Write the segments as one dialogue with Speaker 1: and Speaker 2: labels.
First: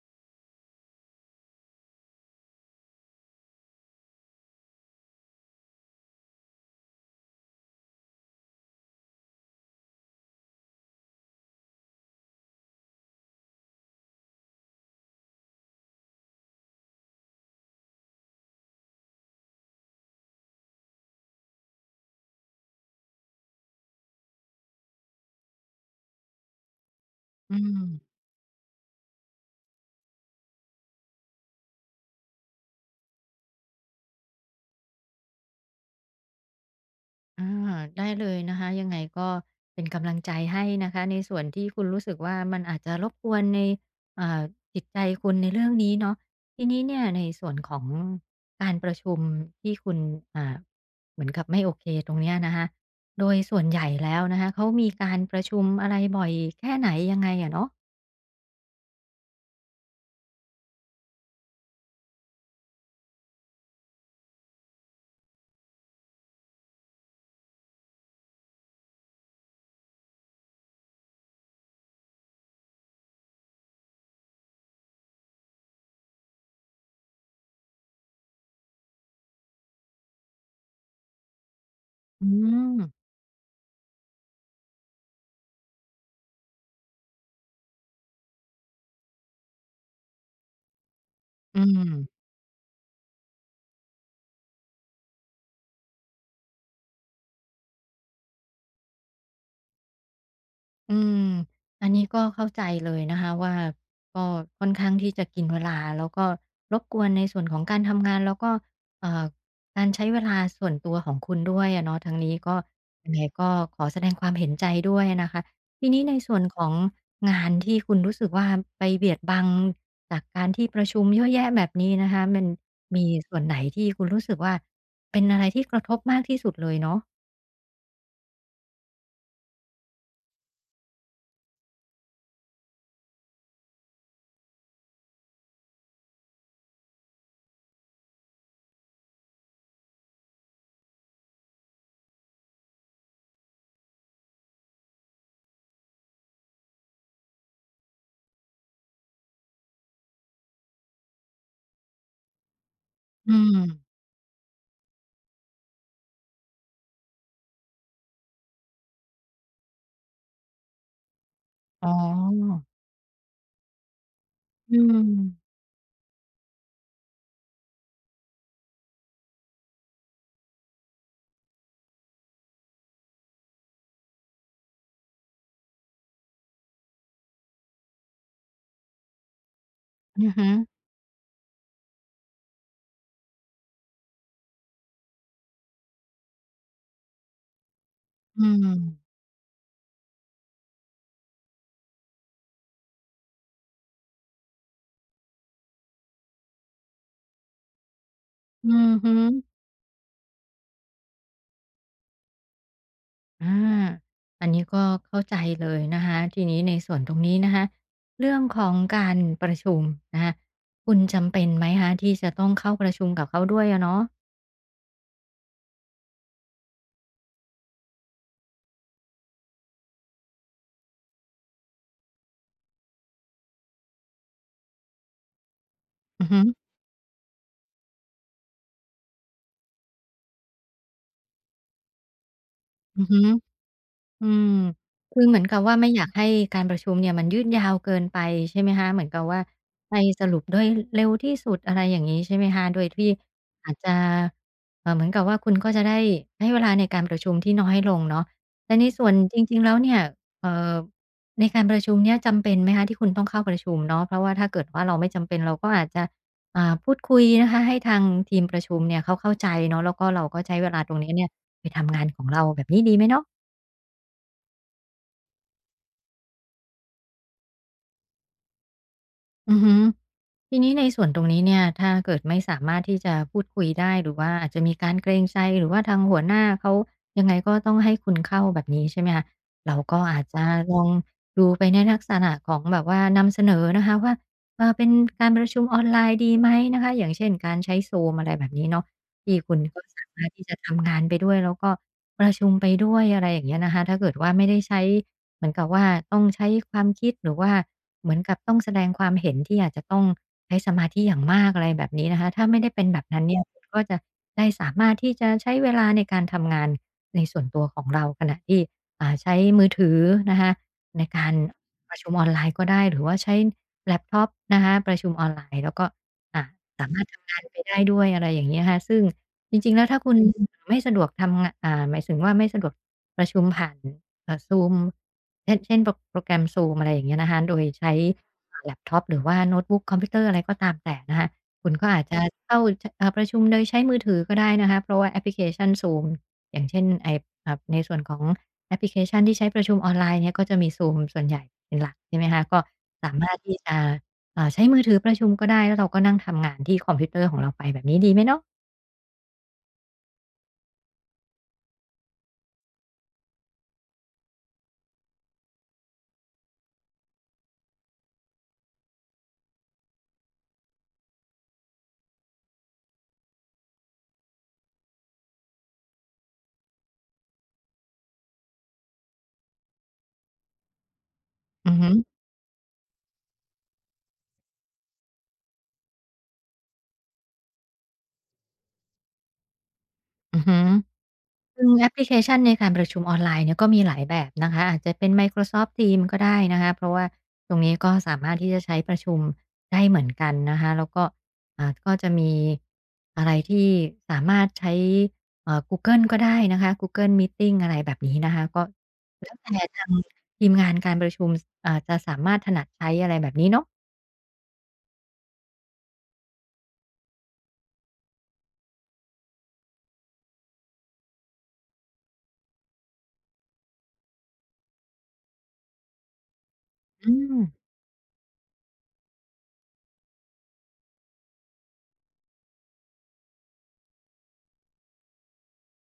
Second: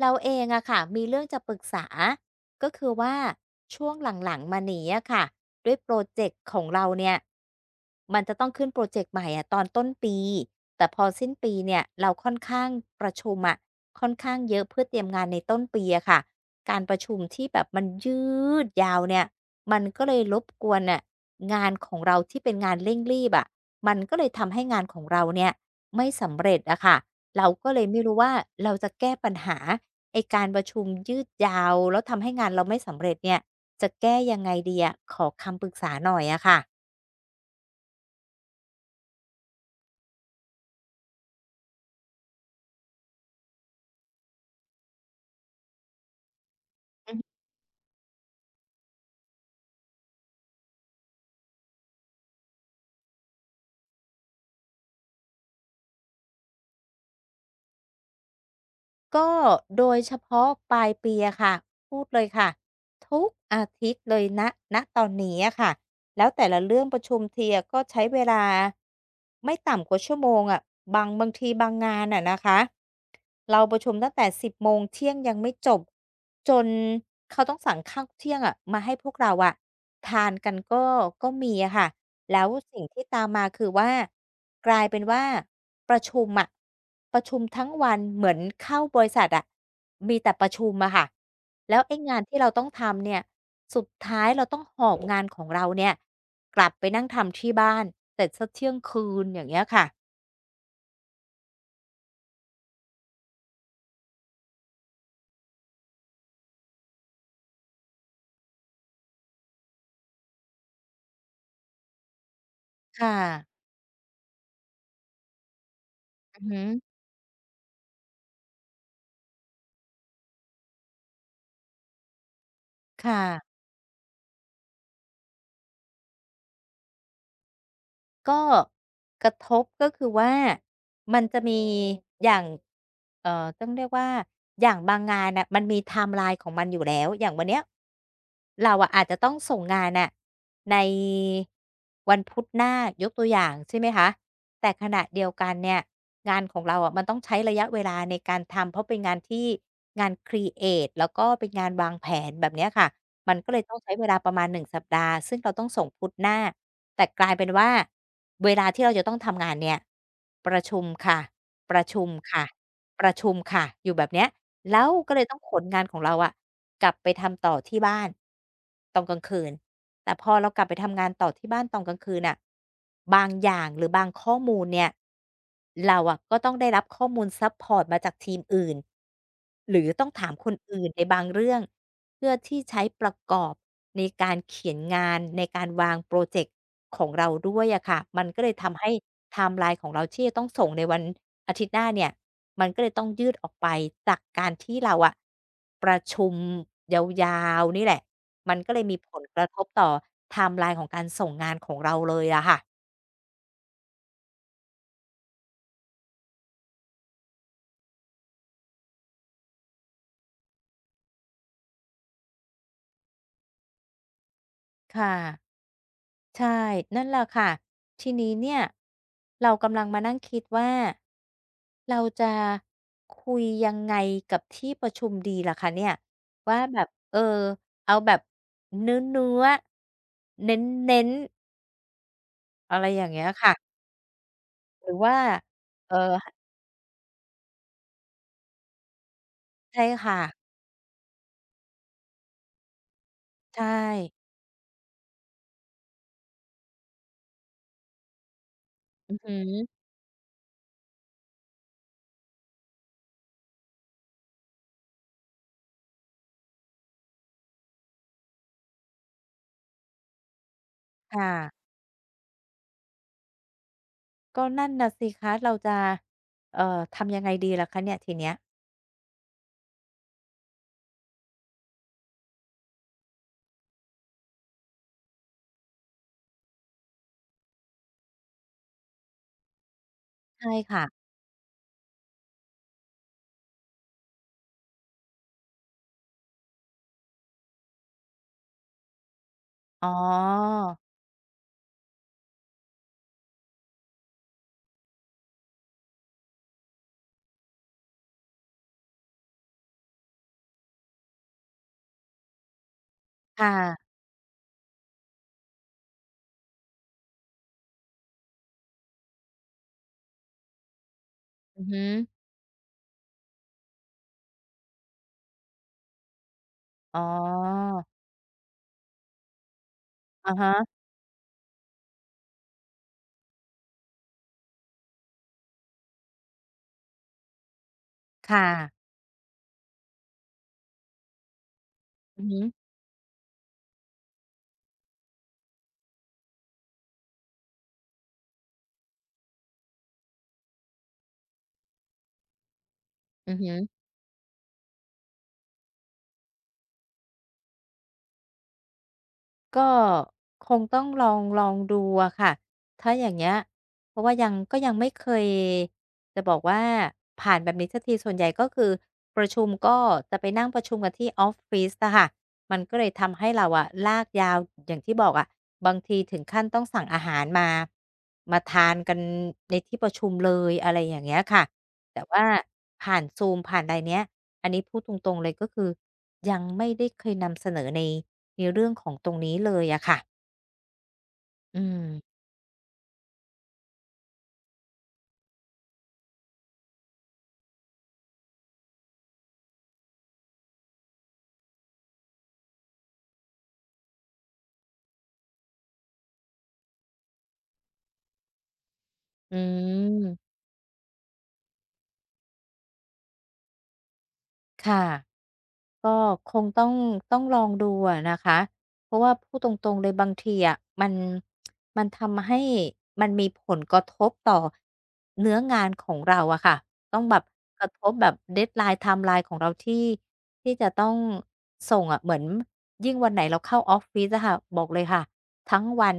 Speaker 1: เราเองอะค่ะมีเรื่องจะปรึกษาก็คือว่าช่วงหลังๆมานี้อะค่ะด้วยโปรเจกต์ของเราเนี่ยมันจะต้องขึ้นโปรเจกต์ใหม่อะตอนต้นปีแต่พอสิ้นปีเนี่ยเราค่อนข้างประชุมอะค่อนข้างเยอะเพื่อเตรียมงานในต้นปีอะค่ะการประชุมที่แบบมันยืดยาวเนี่ยมันก็เลยรบกวนน่ะงานของเราที่เป็นงานเร่งรีบอะมันก็เลยทำให้งานของเราเนี่ยไม่สำเร็จอะค่ะเรา
Speaker 2: อื
Speaker 1: ก็
Speaker 2: ม
Speaker 1: เลยไม่รู้ว่าเราจะแก้ปัญหา ไอ้การประชุมยืดยาวแล้วทำให้งานเราไม่สำเร็จเนี่ยจะแก้ยังไงดีอะขอคำปรึกษาหน่อยอะค่ะ
Speaker 2: อาได้เลยนะคะ ยังไงก็เป็นกำลังใจให้นะคะ ในส่วนที่คุณรู้สึกว่ามันอาจจะรบกวนในอ่าจิตใจคุณในเรื่องนี้เนาะทีนี้เนี่ย
Speaker 1: อือ
Speaker 2: ใน
Speaker 1: ฮึ
Speaker 2: ส่วนของการประชุมที่คุณอ่าเหมือนกับไม่โอเคตรงเนี้ยนะคะโดยส่วนใหญ่แล้วนะคะเขามีการประชุมอะไรบ่อยแค่ไหนยังไงอะเนาะ
Speaker 1: ก็โดยเฉพาะปลายปีอะค่ะพูดเลยค่ะทุกอาทิตย์เลยณณตอนนี้อะค่ะ แล้วแต่ละเรื่องประชุมทีอะก็ใช้เวลาไม่ต่ำกว่าชั่วโมงอะบางทีบางงานอะนะคะเราประชุมตั้งแต่1บโมงเที่ยงยังไม่จบจนเขาต้องสั่งข้าวเที่ยงอะมาให้พวกเราอะทานกันก็ก็มีอะค่ะ
Speaker 2: อื
Speaker 1: แล้ว
Speaker 2: ม
Speaker 1: สิ่งที่ตามมาคือว่ากลายเป็นว่าประชุมอะประชุมทั้งวันเหมือนเข้าบริษัทอะมีแต่ประชุมอะค่ะ
Speaker 2: อื
Speaker 1: แล้วไอ้งาน
Speaker 2: ม
Speaker 1: ที่เราต้องทำเนี่ยสุดท้ายเราต้องหอบงานของเราเนี่ยกลับไปนั่งทำที่บ้านเสร็จสักเที่ยงคืนอย่างเงี้ยค่ะ
Speaker 2: อืมอันนี้ก็เข้าใจเลยนะคะว่าก็ค่อนข้างที่จะกินเวลาแล้วก็รบกวนในส่วนของการทำงานแล้วก็เอ่อการใช้เวลาส่วนตัวของคุณด้วยอะเนาะทางนี้ก็ยัง
Speaker 1: ค่ะ
Speaker 2: ไงก็ขอแสดงความเห็นใจด้วยนะคะทีนี้ในส่ว
Speaker 1: อื
Speaker 2: น
Speaker 1: อ
Speaker 2: ข
Speaker 1: ฮึ
Speaker 2: องงานที่คุณรู้สึกว่าไปเบียดบังจากการที่ประชุมเยอะแยะแบบนี้นะคะมันมี
Speaker 1: ค่ะ
Speaker 2: ส่วนไหนที่คุณรู้สึกว่าเป็นอะไรที่กระทบมากที่สุดเลยเนาะ
Speaker 1: ก็กระทบก็คือว่ามันจะมีอย่างต้องเรียกว่าอย่างบางงานน่ะมันมีไทม์ไลน์ของมันอยู่แล้วอย่างวันเนี้ยเราอะอาจจะต้องส่งงานน่ะในวันพุธหน้ายกตัวอย่างใช่ไหมคะแต่ขณะเดียวกันเนี่ยงานของเราอะมันต้องใช้ระยะเวลาในการทำเพราะเป็นงานที่งานครีเอทิฟแล้วก็เป็นงานวางแผนแบบเนี้ยค่ะ
Speaker 2: อื
Speaker 1: มันก็เล
Speaker 2: ม
Speaker 1: ยต้องใช้เวลาประมาณ1สัปดาห์ซึ่งเราต้องส่งพุธหน้าแต่กลายเป็นว่าเวลาที่เราจะต้องทำงานเนี่ยประชุมค่ะประ
Speaker 2: อ๋
Speaker 1: ชุมค่ะ
Speaker 2: อ
Speaker 1: ประชุมค่ะอยู่แบบเนี้ย
Speaker 2: อื
Speaker 1: แล้ว
Speaker 2: ม
Speaker 1: ก็เลยต้องขนงานของเราอะกลับไปทำต่อที่บ้านตอนกลางคืนแต่พอเรากลับไปทำงานต่อที่บ้านตอนกลางคืนน่ะบางอย่างหรือบางข้อมูลเนี่ยเราอะก็ต้องได้รับข้อมูลซัปพอร์ตมาจากทีมอื่น หรือต้อง
Speaker 2: อื
Speaker 1: ถา
Speaker 2: อ
Speaker 1: มค
Speaker 2: ฮึ
Speaker 1: นอื่นในบางเรื่องเพื่อที่ใช้ประกอบในการเขียนงานในการวางโพรเจกต์ของเราด้วยอะค่ะมัน
Speaker 2: อื
Speaker 1: ก็เลย
Speaker 2: ม
Speaker 1: ทำให้ไทม์ไลน์ของเราที่จะต้องส่งในวันอาทิตย์หน้าเนี่ยมันก็เลยต้องยืดออกไปจากการที่เราอะประชุมยาวๆนี่แหละมัน
Speaker 2: อื
Speaker 1: ก็เลย
Speaker 2: อ
Speaker 1: มี
Speaker 2: ฮึ
Speaker 1: ผลกระทบต่อไทม์ไลน์ของการส่งงานของเราเลยอะค่ะ
Speaker 2: อาอันนี้ก็เข้าใจเลยนะคะ ทีนี้ในส่วนตรงนี้นะคะ เรื่องของการประชุมนะคะคุณจำเป็นไหมคะที่จะต้องเข้าประชุมกับเขาด้วยอะเนาะ
Speaker 1: ค่ะ ใช่นั่นแหละค่ะทีนี้เนี่ยเรากำลังมานั่งคิดว่าเราจะคุยยังไงกับที่ประชุมดีล่ะคะเนี่ย
Speaker 2: อือฮึ
Speaker 1: ว่าแบบเออเอาแบบเนื้อเน้นๆอะไรอ
Speaker 2: อือ
Speaker 1: ย่าง
Speaker 2: ฮึ
Speaker 1: เงี้ยค่ะ
Speaker 2: อืม
Speaker 1: หรือว่า
Speaker 2: คือเหมือนกับว่าไม่
Speaker 1: เออ
Speaker 2: อยากให้การประชุมเนี่ยมันยืดยาวเกินไปใช่ไหมคะเหมือนกับว่า
Speaker 1: ใช่
Speaker 2: ให้
Speaker 1: ค่ะ
Speaker 2: สรุปด้วยเร็วที่สุดอะไรอย่างงี้ใช่ไหมคะโดยที่
Speaker 1: ใช่
Speaker 2: อาจจะเหมือนกับว่าคุณก็จะได้ให้เวลาในการประชุมที่น้อยลงเนาะแต่ในส่ว
Speaker 1: อื
Speaker 2: น
Speaker 1: อหื
Speaker 2: จ
Speaker 1: อ
Speaker 2: ริงๆแล้วเนี่ยเอ่อในการประชุมเนี่ยจำเป็นไหมคะที่คุณต้องเข้าประชุมเนาะเพราะว่าถ้าเกิดว่าเราไม่จำเป็นเราก็อาจจะพูดคุยนะคะให้ทางทีมประชุมเนี่ยเขาเข้าใจเนาะแล้วก็เราก็ใช้เวลาตรงนี้เนี่ย
Speaker 1: ค่ะ
Speaker 2: ไปทำงานของเราแบบนี้ดีไหมเนาะ
Speaker 1: ก็นั่นน่ะสิคะเราจะทำยังไงดีล่ะคะเนี่ยทีเนี้ย
Speaker 2: อือฮึทีนี้ในส่วนตรงนี้เนี่ยถ้าเกิดไม่สามารถที่จะพูดคุยได้หรือว่าอาจจะมีการเกรงใจหรือว่าทางหัวหน้าเขายังไงก็ต้องให้คุณเข้าแบบนี้ใช่ไหมคะเราก็อาจจะ
Speaker 1: ใช่
Speaker 2: ลอ
Speaker 1: ค่ะ
Speaker 2: งดูไปในลักษณะของแบบว่านำเสนอนะคะว่าเออเป็นการประชุมออนไลน์ดีไหมนะคะอย่างเช่นการใช้ Zoom อะไรแบบนี้เนาะที่คุณก็
Speaker 1: อ๋อ
Speaker 2: สามารถที่จะทำงานไปด้วยแล้วก็ประชุมไปด้วยอะไรอย่างเงี้ยนะคะถ้าเกิดว่าไม่ได้ใช้เหมือนกับว่าต้องใช้ความคิดหรือว่า เหมือนกับต้องแสดงความเห็นที่อาจจะต้องใช้สมาธิอย่างมากอะไรแบบนี้นะคะถ้าไม่ได้เป็นแบบนั้นเนี่ยคุณก็
Speaker 1: ค่ะ
Speaker 2: จะได้สามารถที่จะใช้เวลาในการทำงานในส่วนตัวของเราขณะที่ใช้มือถือนะคะในการ
Speaker 1: อือหื
Speaker 2: ป
Speaker 1: อ
Speaker 2: ระชุมออนไลน์ก็ได้หรือว่าใช้แล็ปท็อปนะคะประชุมออนไลน์แล้วก็อ่า
Speaker 1: อ๋อ
Speaker 2: ทำงานไปได้ด้วยอะไรอย่างเงี้ยค่ะซึ่งจริงๆแล้วถ้าคุณ
Speaker 1: อะ
Speaker 2: ไม่
Speaker 1: ฮะ
Speaker 2: สะดวกทำงะหมายถึงว่าไม่สะดวกประชุมผ่านZoom เช่นโปรแกรม Zoom อะไรอย่างเงี้ยนะคะโดยใช้
Speaker 1: ค่ะ
Speaker 2: แล็ปท็อปหรือว่าโน้ตบุ๊กคอมพิวเตอร์อะไรก็ตามแต่นะคะคุณก็อาจจะ
Speaker 1: อือฮึ
Speaker 2: เข้าชอ่าประชุมโดยใช้มือถือก็ได้นะคะเพราะว่าแอปพลิเคชัน Zoom อย่างเช่นไอ้ในส่วนของแอปพลิเคชันที่ใช้ประชุมออนไลน์เนี่ยก็จะมี Zoom ส่วนใหญ่เป็นหลักใช่ไหมคะก็สามา
Speaker 1: อื
Speaker 2: รถ
Speaker 1: อฮึ
Speaker 2: ที่จะ ใช้มือถือประชุมก็ได้แล้วเราก็นั่งทำงานที่คอมพิวเตอร์ของเราไปแบบนี้ดีไหมเนาะ
Speaker 1: ก็คงต้องลองดูอะค่ะถ้าอย่างเงี้ยเพราะว่ายังก็ยังไม่เคยจะบอกว่าผ่านแบบนี้สักทีส่วนใหญ่ก็คือประชุมก็จะไปนั่งประชุมกันที่ออฟฟิศอะค่ะมันก็เลยทำให้เราอะลากยาวอย่างที่บอกอะบางทีถึงขั้นต้องสั่งอาหารมามาทานกันในที่ประชุมเลยอะไรอย่างเงี้ยค่ะ
Speaker 2: อือฮึ
Speaker 1: แต่ว่าผ่านซูมผ่านอะไรเนี้ยอันนี้พูดตรงๆเลยก็คือยังไม่ได้เคยนำเสนอใน ในเรื่องของตรงนี้เลยอะค่ะ
Speaker 2: อือฮึ
Speaker 1: อื
Speaker 2: ซึ่งแอปพลิเค
Speaker 1: ม
Speaker 2: ชันในการประชุมออนไลน์เนี่ยก็มีหลายแบบนะคะอาจจะเป็น Microsoft Teams ก็ได้นะคะเพราะว่าตรงนี้ก็สามารถที่จะใช้ประชุมได้เหมือนกันนะคะแล้วก็ก็จะมีอะไรที่สามารถใช้กูเกิลก็ได้นะคะ Google Meeting อะไรแบบนี้นะคะก็แล้
Speaker 1: อื
Speaker 2: วแต่ทาง
Speaker 1: ม
Speaker 2: ทีมงานการประชุมจะสามารถถนัดใช้อะไรแบบนี้เนาะ
Speaker 1: ค่ะ ก็คงต้องลองดูอะนะคะเพราะว่าพูดตรงๆเลยบางทีอะมันทำให้มันมีผลกระทบต่อเนื้องานของเราอะค่ะต้อง
Speaker 2: อื
Speaker 1: แบบ
Speaker 2: ม
Speaker 1: กระทบแบบ deadline ไทม์ไลน์ของเราที่จะต้องส่งอะเหมือนยิ่งวันไหนเราเข้าออฟฟิศอะค่ะบอกเลยค่ะทั้งวัน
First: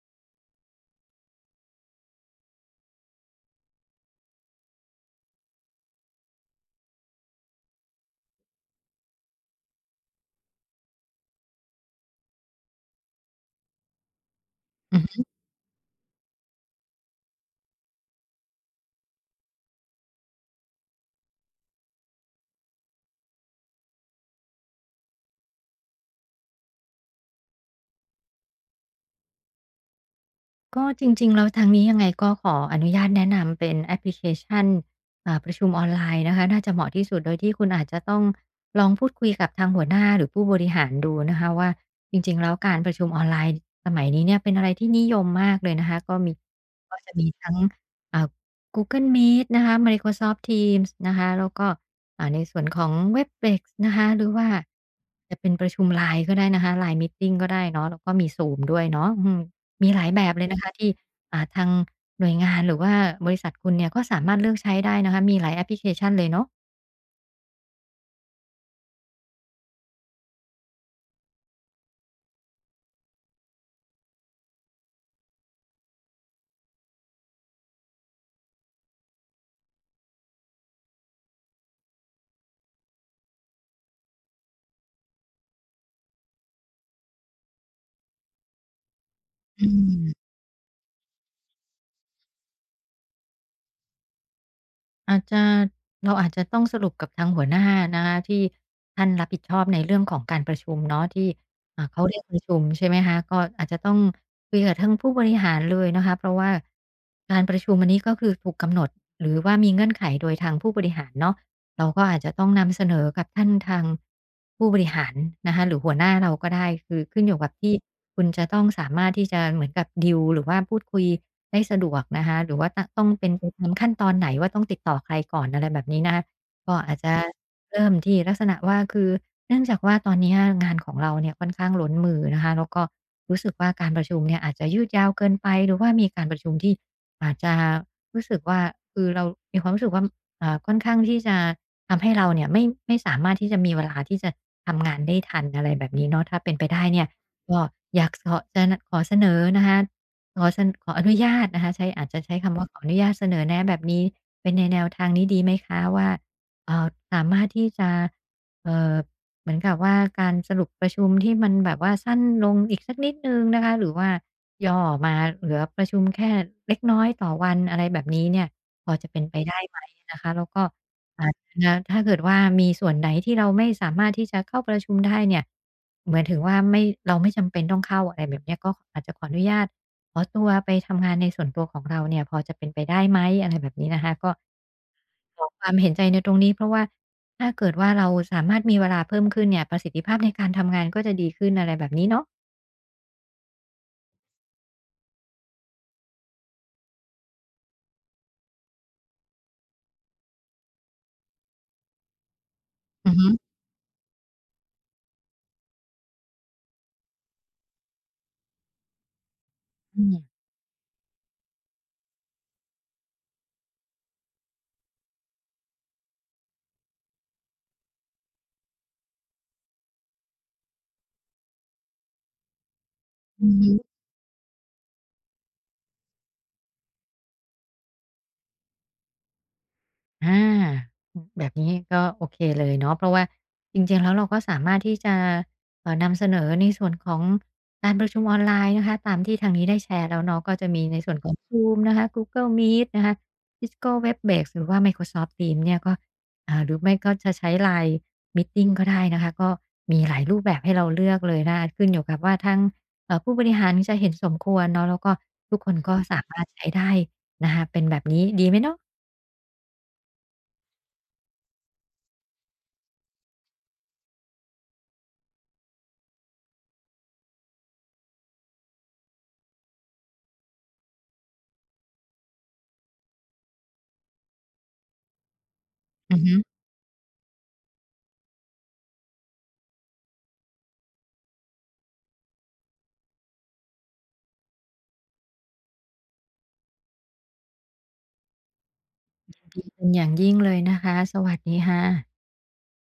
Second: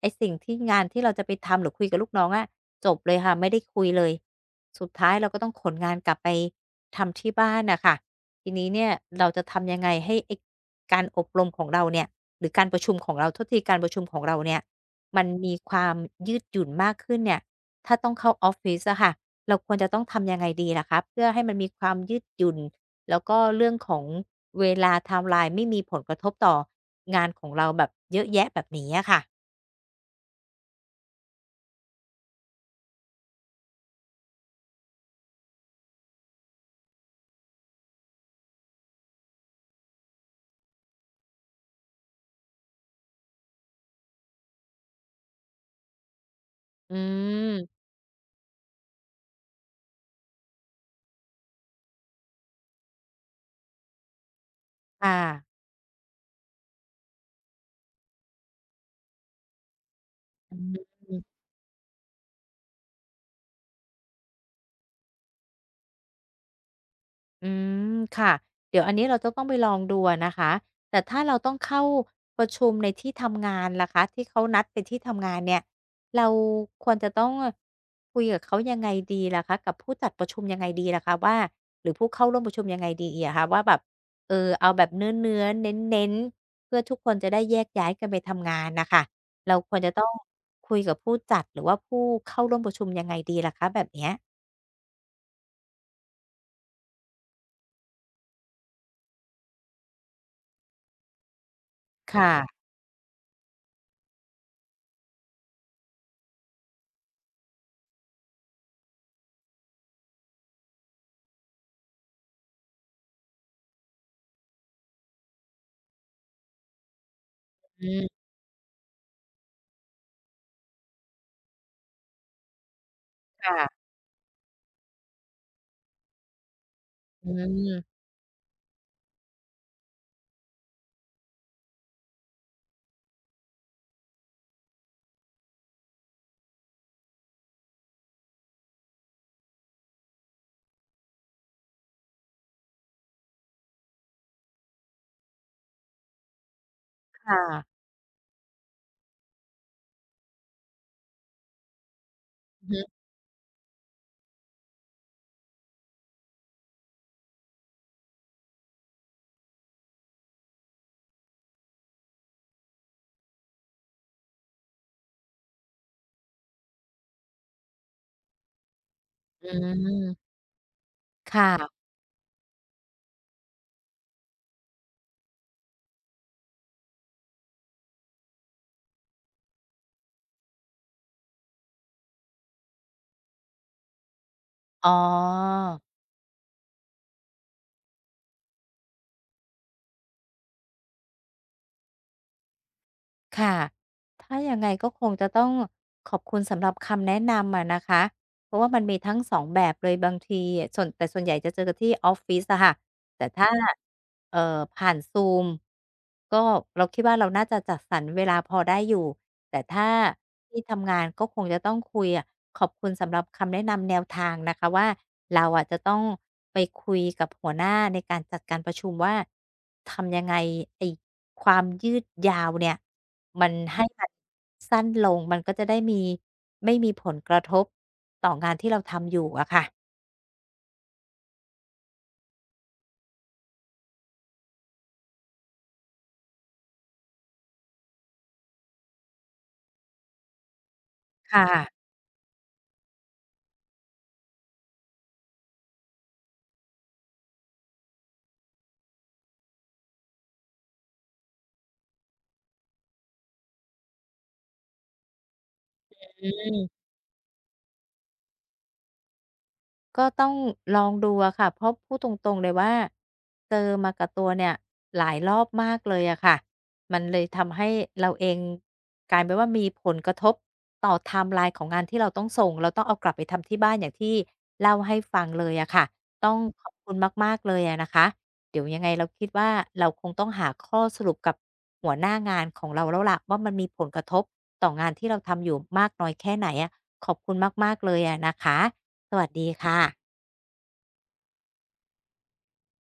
Speaker 1: ไอสิ่งที่งานที่เราจะไปทำหรือคุยกับลูกน้องอะจบเลยค่ะไม่ได้คุยเลยสุดท้ายเราก็ต้องขนงานกลับไปทำที่บ้านนะคะ ทีนี้เนี่ยเราจะทำยังไงให้ไอ้การอบรมของเราเนี่ยหรือการประชุมของเราโทษทีการประชุมของเราเนี่ยมันมีความยืดหยุ่นมากขึ้นเนี่ยถ้าต้องเข้าออฟฟิศอะค่ะเราควรจะต้องทำยังไงดีล่ะคะเพื่อให้มันมีความยืดหยุ่นแล้วก็เรื่องของเวลาไทม์ไลน์ไม่มีผลกระทบต่องานของเราแบบเยอะแยะแบบนี้อะค่ะ
Speaker 2: ก็จริงๆแล้วทางนี้ยังไงก็ขออนุญาตแนะนำเป็นแอปพลิเคชันประชุมออนไลน์นะคะน่าจะเหมาะที่สุดโดยที่คุณอาจจะต้องลองพูดคุยกับทางหัวหน้าหรือผู้บริหารดูนะคะว่าจริงๆแล้วการประชุมออนไลน์สมัยนี้เนี่ยเป็นอะไรที่นิยมมากเลยนะคะก็มี
Speaker 1: อื
Speaker 2: ก็จะมีทั้
Speaker 1: ม
Speaker 2: งอ่า Google Meet นะคะ Microsoft Teams นะคะแล้วก็ในส่วนของ Webex นะคะหรือว่า
Speaker 1: ค่ะ
Speaker 2: จะเป็นประชุม LINE ก็ได้นะคะ LINE Meeting ก็ได้เนาะแล้วก็มี Zoom ด้วยเนาะอืม มีหลายแบบเลย
Speaker 1: อื
Speaker 2: นะคะที่
Speaker 1: ม
Speaker 2: ทางหน่วยงานหรือว่าบริษัทคุณเนี่ยก็สามารถเลือกใช้ได้นะคะมีหลายแอปพลิเคชันเลยเนาะ
Speaker 1: อืมค่ะเดี๋ยวอันนี้เราจะต้องไปลองดูอะนะคะแต่ถ้าเราต้องเข้าประชุมในที่ทำงานล่ะคะที่เขานัดไปที่ทำงานเนี่ยเราควรจะต้องคุยกับเขายังไงดีล่ะคะกับผู้จัดประชุมยังไงดีล่ะคะว่าหรือผู้เข้าร่วมประชุมยังไงดีอะคะว่าแบบเออเอาแบบเนื้อเน้นเน้นๆเพื่อทุกคนจะได้แยกย้ายกันไปทำงานนะคะเรา
Speaker 2: อื
Speaker 1: ควรจะต้อง
Speaker 2: ม
Speaker 1: คุยกับผู้จัดหรือว่าผู้เข้าร่วมประชุมยังไงดีล่ะคะแบบเนี้ย
Speaker 2: อาจจะเราอาจจะต้องสรุปกับทางหัวหน้านะคะที่ท่านรับผิดชอบในเรื่องของการประชุมเนาะที่เขาเรียกประชุม
Speaker 1: ค่ะ
Speaker 2: ใช่ไหมคะก็อาจจะต้องคุยกับทางผู้บริหารเลยนะคะเพราะว่าการประชุมอันนี้ก็คือถูกกำหนดหรือว่ามีเงื่อนไขโดยทางผู้บริหารเนาะ เราก็อาจจะต้องนำเสนอกับท่านทางผู้บริหารนะคะหรือหัวหน้าเราก็ได้คือขึ้นอยู่กับที่
Speaker 1: อืม
Speaker 2: คุณจะต้องสามารถที่จะเหมือนกับดีลหรือว่าพูดคุยได้สะดวกนะคะหรือว่าตะต้องเป็นไปตาม
Speaker 1: ค่ะ
Speaker 2: ขั้นตอนไหนว่าต้องติดต่อใครก่อนอะไรแบบนี้นะคะก็อาจจะ
Speaker 1: อืม
Speaker 2: เริ่มที่ลักษณะว่าคือเนื่องจากว่าตอนเนี้ยงานของเราเนี่ยค่อนข้างล้นมือนะคะแล้วก็รู้สึกว่าการประชุมเนี่ยอาจจะยืดยาวเกินไปหรือว่ามีการประชุมที่อาจจะรู้สึกว่าคือเรามีความรู้สึกว่าค่อนข้างที่จะ ทำให้เราเนี่ยไม่สามารถที่จะมีเวลาที่จะทำงานได้ทันอะไรแบบนี้เนาะถ้าเป็นไปได้เนี่ย
Speaker 1: ค่ะ
Speaker 2: ก็อยากเสาะจะขอเสนอนะคะขอเสนขออนุญาตนะคะใช้อาจจะใช้คำ
Speaker 1: อื
Speaker 2: ว่า
Speaker 1: อ
Speaker 2: ขอ
Speaker 1: ฮึ
Speaker 2: อนุญาตเสนอแนะแบบนี้เป็นในแนวทางนี้ดีไหมคะว่าเอ่อสามารถที่จะเอ่อเหมือนกับว่าการสรุปประชุมที่มันแบบว่าสั้นลงอีกสักนิดหนึ่งนะคะหรือว่าย่อมาเหลือประชุมแค่เล็กน้อยต่อวันอะไรแบบนี้เนี่ยพอจะเป็นไป
Speaker 1: อื
Speaker 2: ได้ไหมนะคะ
Speaker 1: ม
Speaker 2: แล้วก็ อา
Speaker 1: ค
Speaker 2: จนะ
Speaker 1: ่ะ
Speaker 2: ถ้าเกิดว่ามีส่วนไหนที่เราไม่สามารถที่จะเข้าประชุมได้เนี่ยหมายถึงว่าไม่เราไม่จำเป็นต้องเข้าอะไรแบบเนี้ยก็อาจจะขออนุญาตขอตัวไปทำงานในส่วนตัวของเราเนี่ยพอจะเป็นไปได้ไหมอะไรแบบนี้นะคะก็
Speaker 1: อ๋อ
Speaker 2: ขอความเห็นใจในตรงนี้เพราะว่าถ้าเกิดว่าเราสามารถมีเวลาเพิ่มขึ้นเนี่ยประสิทธิภาพในการทำงานก็จะดีขึ้นอะไรแบบนี้เนาะ
Speaker 1: ค่ะ ถ้ายังไงก็คงจะต้องขอบคุณสำหรับคำแนะนำอะนะคะ เพราะว่ามันมีทั้งสองแบบเลยบางทีอะส่วนแต่ส่วนใหญ่จะเจอกันที่ออฟฟิศอะค่ะ
Speaker 2: อือฮึ
Speaker 1: แต่ถ้าเอ่อผ่าน Zoom ก็เราคิดว่าเราน่าจะจัดสรรเวลาพอได้อยู่แต่ถ้า
Speaker 2: อืม
Speaker 1: ที่ทำงานก็คงจะต้องคุยอะขอบคุณสำหรับคำแนะนำแนวทางนะคะว่าเราอะจะต้องไปคุยกับหัวหน้าในการจัดการประชุมว่าทำยังไงไอ้ความยืดยาวเนี่ย
Speaker 2: อื
Speaker 1: มัน
Speaker 2: อฮึ
Speaker 1: ให้มันสั้นลงมันก็จะได้ไม่มีผลกระทบต่องานที่เราทำอยู่อะค่ะ
Speaker 2: อาแบบนี้ก็โอเคเลยเนาะเพราะว่าจริงๆแล้วเราก็สามารถที่จะนำเสนอในส่วนของการประชุมออนไลน์นะคะตามที่ทางนี้ได้แชร์แล้วเนาะก็จะมีในส่วนของ
Speaker 1: ค่ะ
Speaker 2: Zoom นะคะ Google Meet นะคะ Cisco Webex หรือว่า Microsoft Teams เนี่ยก็หรือไม่ก็จะใช้ LINE Meeting ก็ได้นะคะก็มีหลายรูปแบบให้เราเลือกเลยนะคะขึ้นอยู่กับว่าทางผู้บริหารจะเห็นสมควรเนาะแล้วก็ทุกคนก็สา
Speaker 1: อื
Speaker 2: มารถใช้
Speaker 1: ม
Speaker 2: ได้นะคะเป็นแบบนี้ดีไหมเนาะ
Speaker 1: ก็ต้องลองดูอะค่ะเพราะพูดตรงๆเลยว่าเจอมากับตัวเนี่ยหลายรอบมากเลยอะค่ะมันเลยทำให้เราเองกลายเป็นว่ามีผลกระทบต่อไทม์ไลน์ของงานที่เราต้องส่งเราต้องเอากลับไปทำที่บ้านอย่างที่เล่าให้ฟังเลยอะค่ะ
Speaker 2: อือ
Speaker 1: ต้
Speaker 2: ฮึ
Speaker 1: องขอบคุณมากๆเลยอะนะคะเดี๋ยวยังไงเราคิดว่าเราคงต้องหาข้อสรุปกับหัวหน้างานของเราแล้วล่ะว่ามันมีผลกระทบต่องานที่เราทำอยู่มากน้อยแค่ไหนอะขอบคุณมากๆเลยอะนะคะ สวัสดี
Speaker 2: ดีเป็นอย่าง
Speaker 1: ค่ะ
Speaker 2: ยิ่งเลยนะคะสวัสดีค่ะ